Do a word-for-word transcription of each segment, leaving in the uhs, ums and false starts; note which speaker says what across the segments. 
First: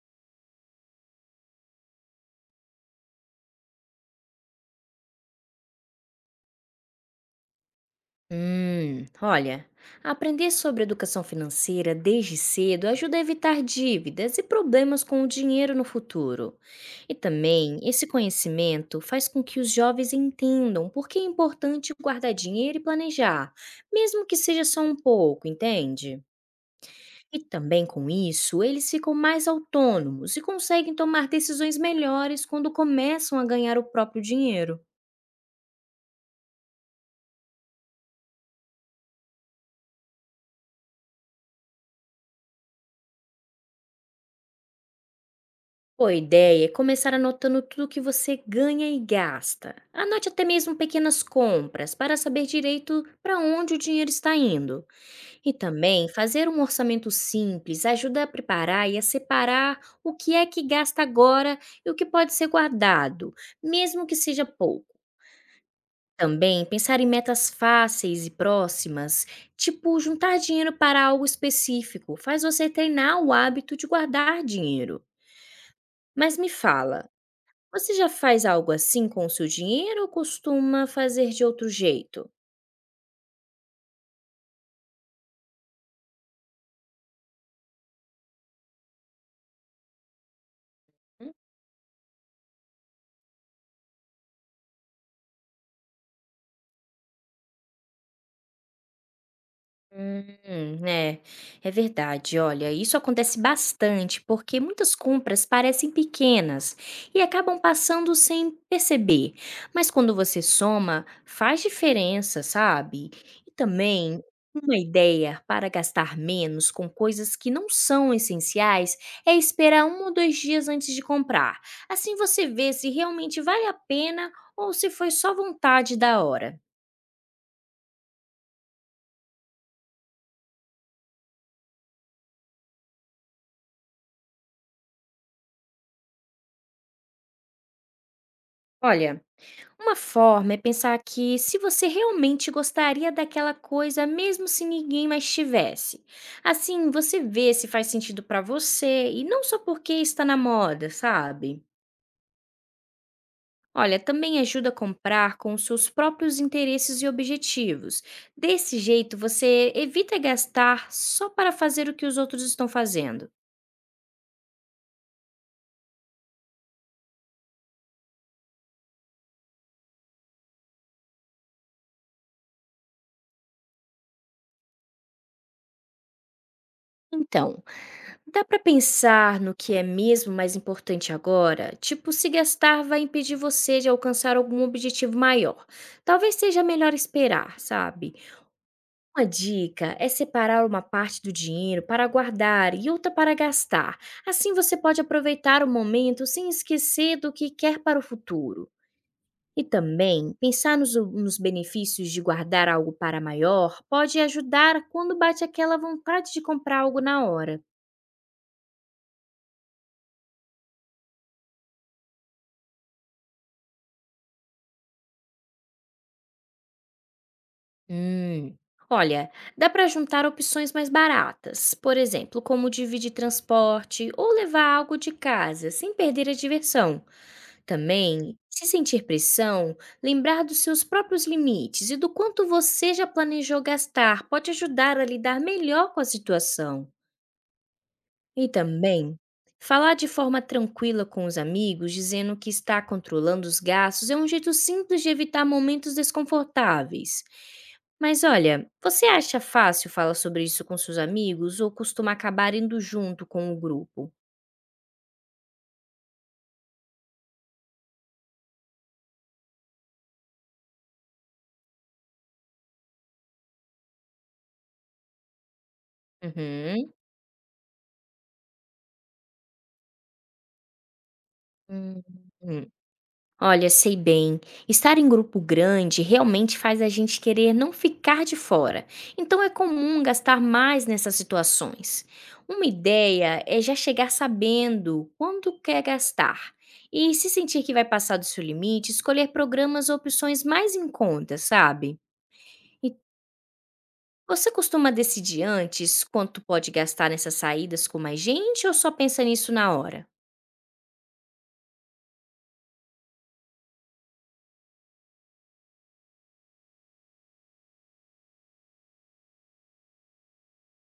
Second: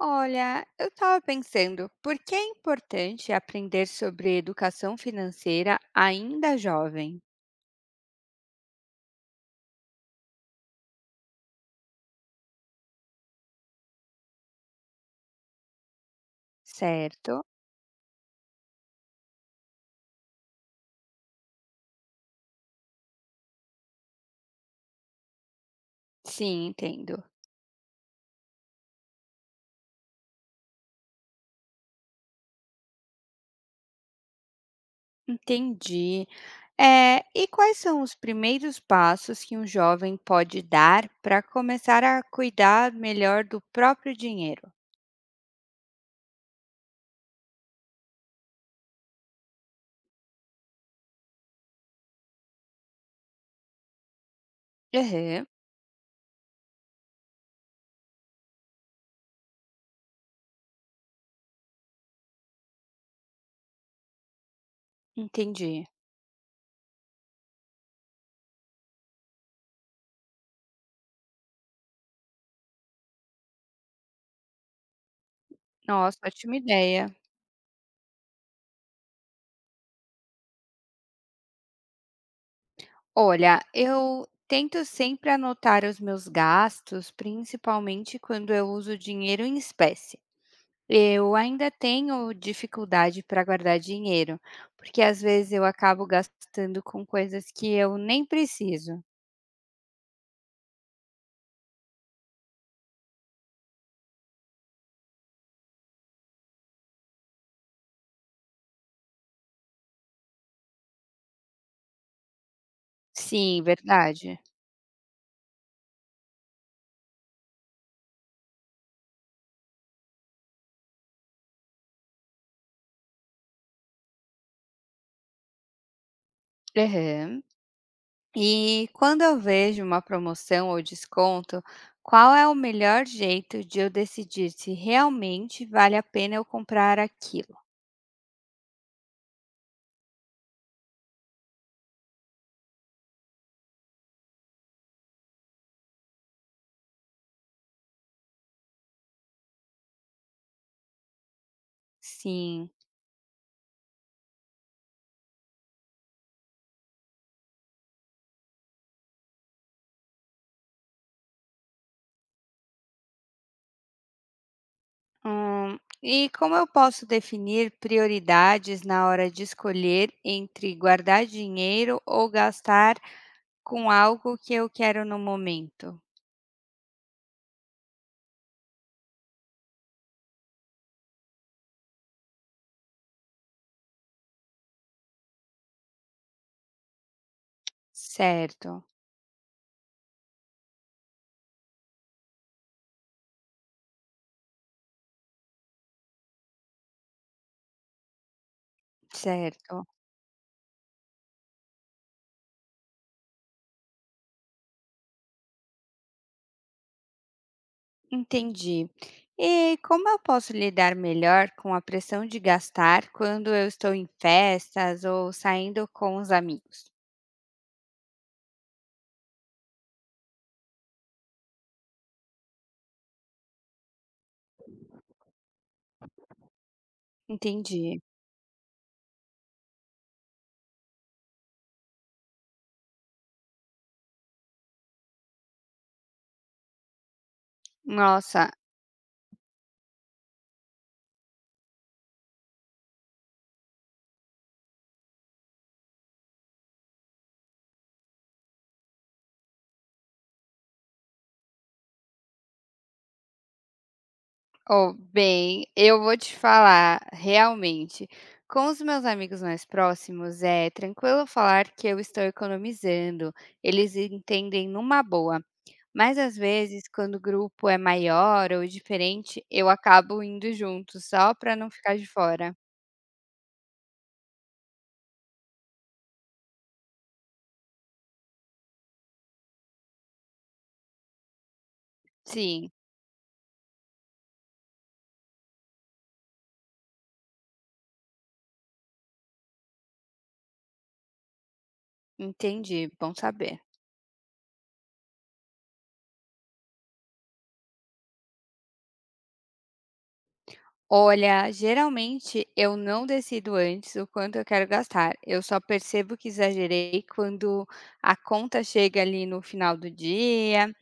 Speaker 1: Olha, eu estava pensando, por que é importante aprender sobre educação financeira ainda jovem,
Speaker 2: Hum, olha, aprender sobre educação financeira desde cedo ajuda a evitar dívidas e problemas com o dinheiro no futuro. E
Speaker 1: certo?
Speaker 2: também, esse conhecimento faz com que os jovens entendam por que é importante guardar dinheiro e planejar, mesmo que seja só um pouco, entende?
Speaker 1: Sim, entendo.
Speaker 2: E também com isso, eles ficam mais autônomos e conseguem tomar decisões melhores quando começam a ganhar o próprio dinheiro.
Speaker 1: Entendi. É, e quais são os primeiros passos que um jovem pode dar para começar a cuidar melhor do próprio dinheiro?
Speaker 2: Boa ideia é começar anotando tudo que você ganha e gasta. Anote até mesmo pequenas compras para saber direito para onde o dinheiro está indo.
Speaker 1: Uhum,
Speaker 2: E também fazer um orçamento simples ajuda a preparar e a separar o que é que gasta agora e o que pode ser guardado, mesmo que seja pouco.
Speaker 1: entendi.
Speaker 2: Também pensar em metas fáceis e próximas, tipo juntar dinheiro para algo específico, faz você treinar o hábito de guardar dinheiro.
Speaker 1: Nossa,
Speaker 2: Mas me
Speaker 1: ótima
Speaker 2: fala,
Speaker 1: ideia.
Speaker 2: você já faz algo assim com o seu dinheiro ou costuma fazer de outro jeito?
Speaker 1: Olha, eu tento sempre anotar os meus gastos, principalmente quando eu uso dinheiro em espécie. Eu ainda tenho dificuldade para guardar dinheiro, porque às vezes eu acabo gastando com coisas que eu nem preciso.
Speaker 2: Hum, é, é verdade. Olha, isso acontece bastante porque muitas compras parecem pequenas e acabam passando sem perceber. Mas quando você soma, faz diferença, sabe? E
Speaker 1: Sim,
Speaker 2: também
Speaker 1: verdade.
Speaker 2: uma ideia para gastar menos com coisas que não são essenciais é esperar um ou dois dias antes de comprar. Assim você vê se realmente vale a pena ou se foi só vontade da hora.
Speaker 1: Aham. E quando eu vejo uma promoção ou desconto, qual é o melhor jeito de eu decidir se realmente vale a pena eu comprar aquilo?
Speaker 2: Olha. Uma forma é pensar que se você realmente gostaria daquela coisa, mesmo se ninguém mais tivesse. Assim, você vê se faz sentido para você e não só porque está na moda, sabe?
Speaker 1: Sim.
Speaker 2: Olha, também ajuda a comprar com os seus próprios interesses e objetivos. Desse jeito, você evita gastar só para fazer o que os outros estão fazendo.
Speaker 1: Hum, e como eu posso definir prioridades na hora de escolher entre guardar dinheiro ou gastar com algo que eu quero no momento.
Speaker 2: Então, dá pra pensar no que é mesmo mais importante agora? Tipo, se gastar vai impedir você de alcançar algum objetivo maior. Talvez seja melhor esperar, sabe?
Speaker 1: Certo,
Speaker 2: Uma dica é separar uma parte do dinheiro para guardar e outra para gastar. Assim você pode aproveitar o momento sem esquecer do que quer para o futuro. E
Speaker 1: certo,
Speaker 2: também, pensar nos, nos benefícios de guardar algo para maior pode ajudar quando bate aquela vontade de comprar algo na hora.
Speaker 1: entendi. E como eu posso lidar melhor com a pressão de gastar quando eu estou em festas ou saindo com os amigos?
Speaker 2: Hum, Olha, dá para juntar opções mais baratas, por exemplo, como dividir transporte ou levar algo de casa, sem perder a diversão.
Speaker 1: Entendi.
Speaker 2: Também, se sentir pressão, lembrar dos seus próprios limites e do quanto você já planejou gastar pode ajudar a lidar melhor com a situação.
Speaker 1: Nossa,
Speaker 2: E também, falar de forma tranquila com os amigos, dizendo que está controlando os gastos, é um jeito simples de evitar momentos desconfortáveis. Mas olha, você acha fácil falar sobre isso com seus amigos ou costuma acabar indo junto com o grupo?
Speaker 1: oh, bem, eu vou te falar, realmente, com os meus amigos mais próximos, é tranquilo falar que eu estou economizando, eles entendem numa boa. Mas às vezes,
Speaker 2: Uhum.
Speaker 1: quando o grupo é maior ou diferente, eu acabo indo junto, só para não ficar de fora.
Speaker 2: Hum. Olha, sei bem. Estar em grupo grande realmente faz a gente querer não ficar de fora. Então é comum gastar mais nessas situações. Uma
Speaker 1: Sim,
Speaker 2: ideia é já chegar sabendo quando quer gastar e se sentir que vai passar do seu limite, escolher programas ou opções mais em conta, sabe?
Speaker 1: entendi,
Speaker 2: E
Speaker 1: bom saber.
Speaker 2: você costuma decidir antes quanto pode gastar nessas saídas com mais gente ou só pensa nisso na hora?
Speaker 1: Olha, geralmente eu não decido antes o quanto eu quero gastar. Eu só percebo que exagerei quando a conta chega ali no final do dia.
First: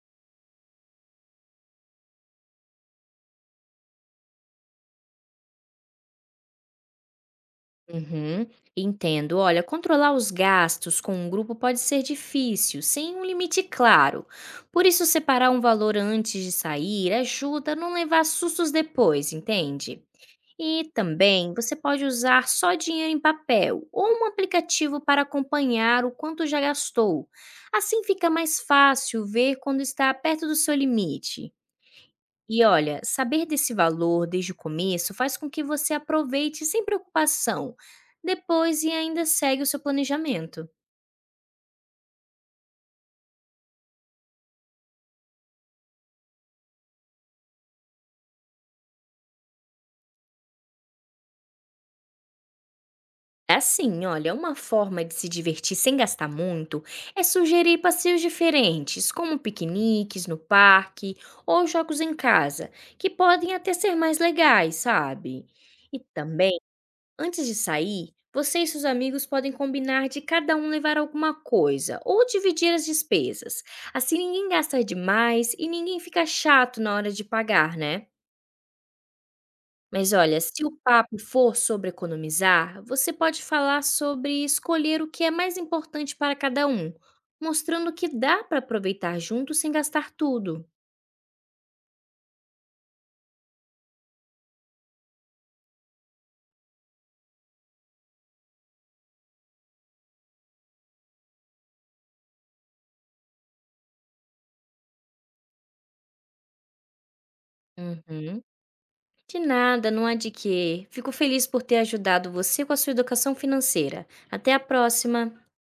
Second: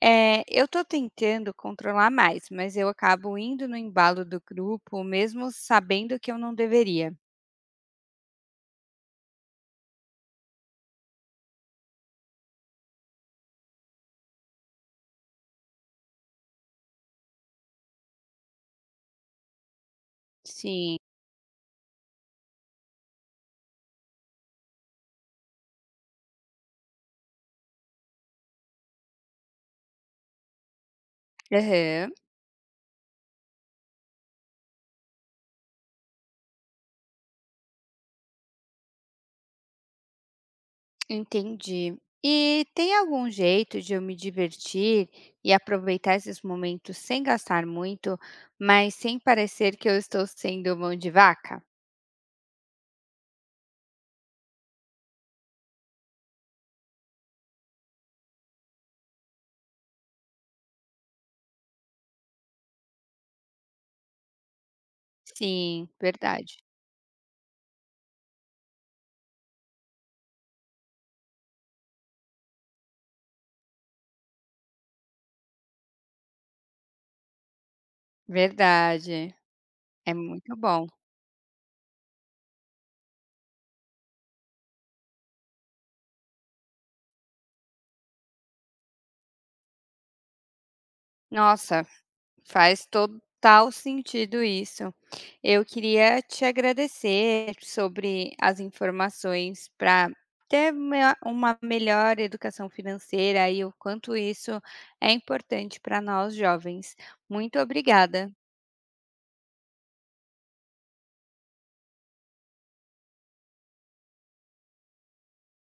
Speaker 1: Eh, eu tô tentando controlar mais, mas eu acabo indo no embalo do grupo, mesmo sabendo que eu não deveria.
Speaker 2: Uhum, entendo. Olha, controlar os gastos com um grupo pode ser difícil, sem um limite claro. Por isso, separar um valor antes de sair ajuda a não levar sustos depois, entende? E
Speaker 1: Sim.
Speaker 2: também você pode usar só dinheiro em papel ou um aplicativo para acompanhar o quanto já gastou. Assim fica mais fácil ver quando está perto do seu limite.
Speaker 1: Aham.
Speaker 2: E olha, saber desse valor desde o começo faz com que você aproveite sem preocupação, depois e ainda segue o seu planejamento.
Speaker 1: Entendi. E tem algum jeito de eu me divertir e aproveitar esses momentos sem gastar muito, mas sem parecer que eu estou sendo mão de vaca?
Speaker 2: É assim, olha, uma forma de se divertir sem gastar muito é sugerir passeios diferentes, como piqueniques no parque ou jogos em casa, que podem até ser mais legais, sabe?
Speaker 1: Sim,
Speaker 2: E também
Speaker 1: verdade.
Speaker 2: antes de sair, você e seus amigos podem combinar de cada um levar alguma coisa ou dividir as despesas. Assim ninguém gasta demais e ninguém fica chato na hora de pagar, né?
Speaker 1: Verdade.
Speaker 2: Mas
Speaker 1: É
Speaker 2: olha,
Speaker 1: muito
Speaker 2: se o
Speaker 1: bom.
Speaker 2: papo for sobre economizar, você pode falar sobre escolher o que é mais importante para cada um, mostrando que dá para aproveitar juntos sem gastar tudo.
Speaker 1: Nossa, faz total sentido isso. Eu queria te agradecer sobre as informações para ter mea- uma melhor educação financeira e o quanto isso é importante para nós jovens. Muito obrigada.
Speaker 2: Uhum. De nada, não há de quê. Fico feliz por ter ajudado você com a sua educação financeira. Até a próxima!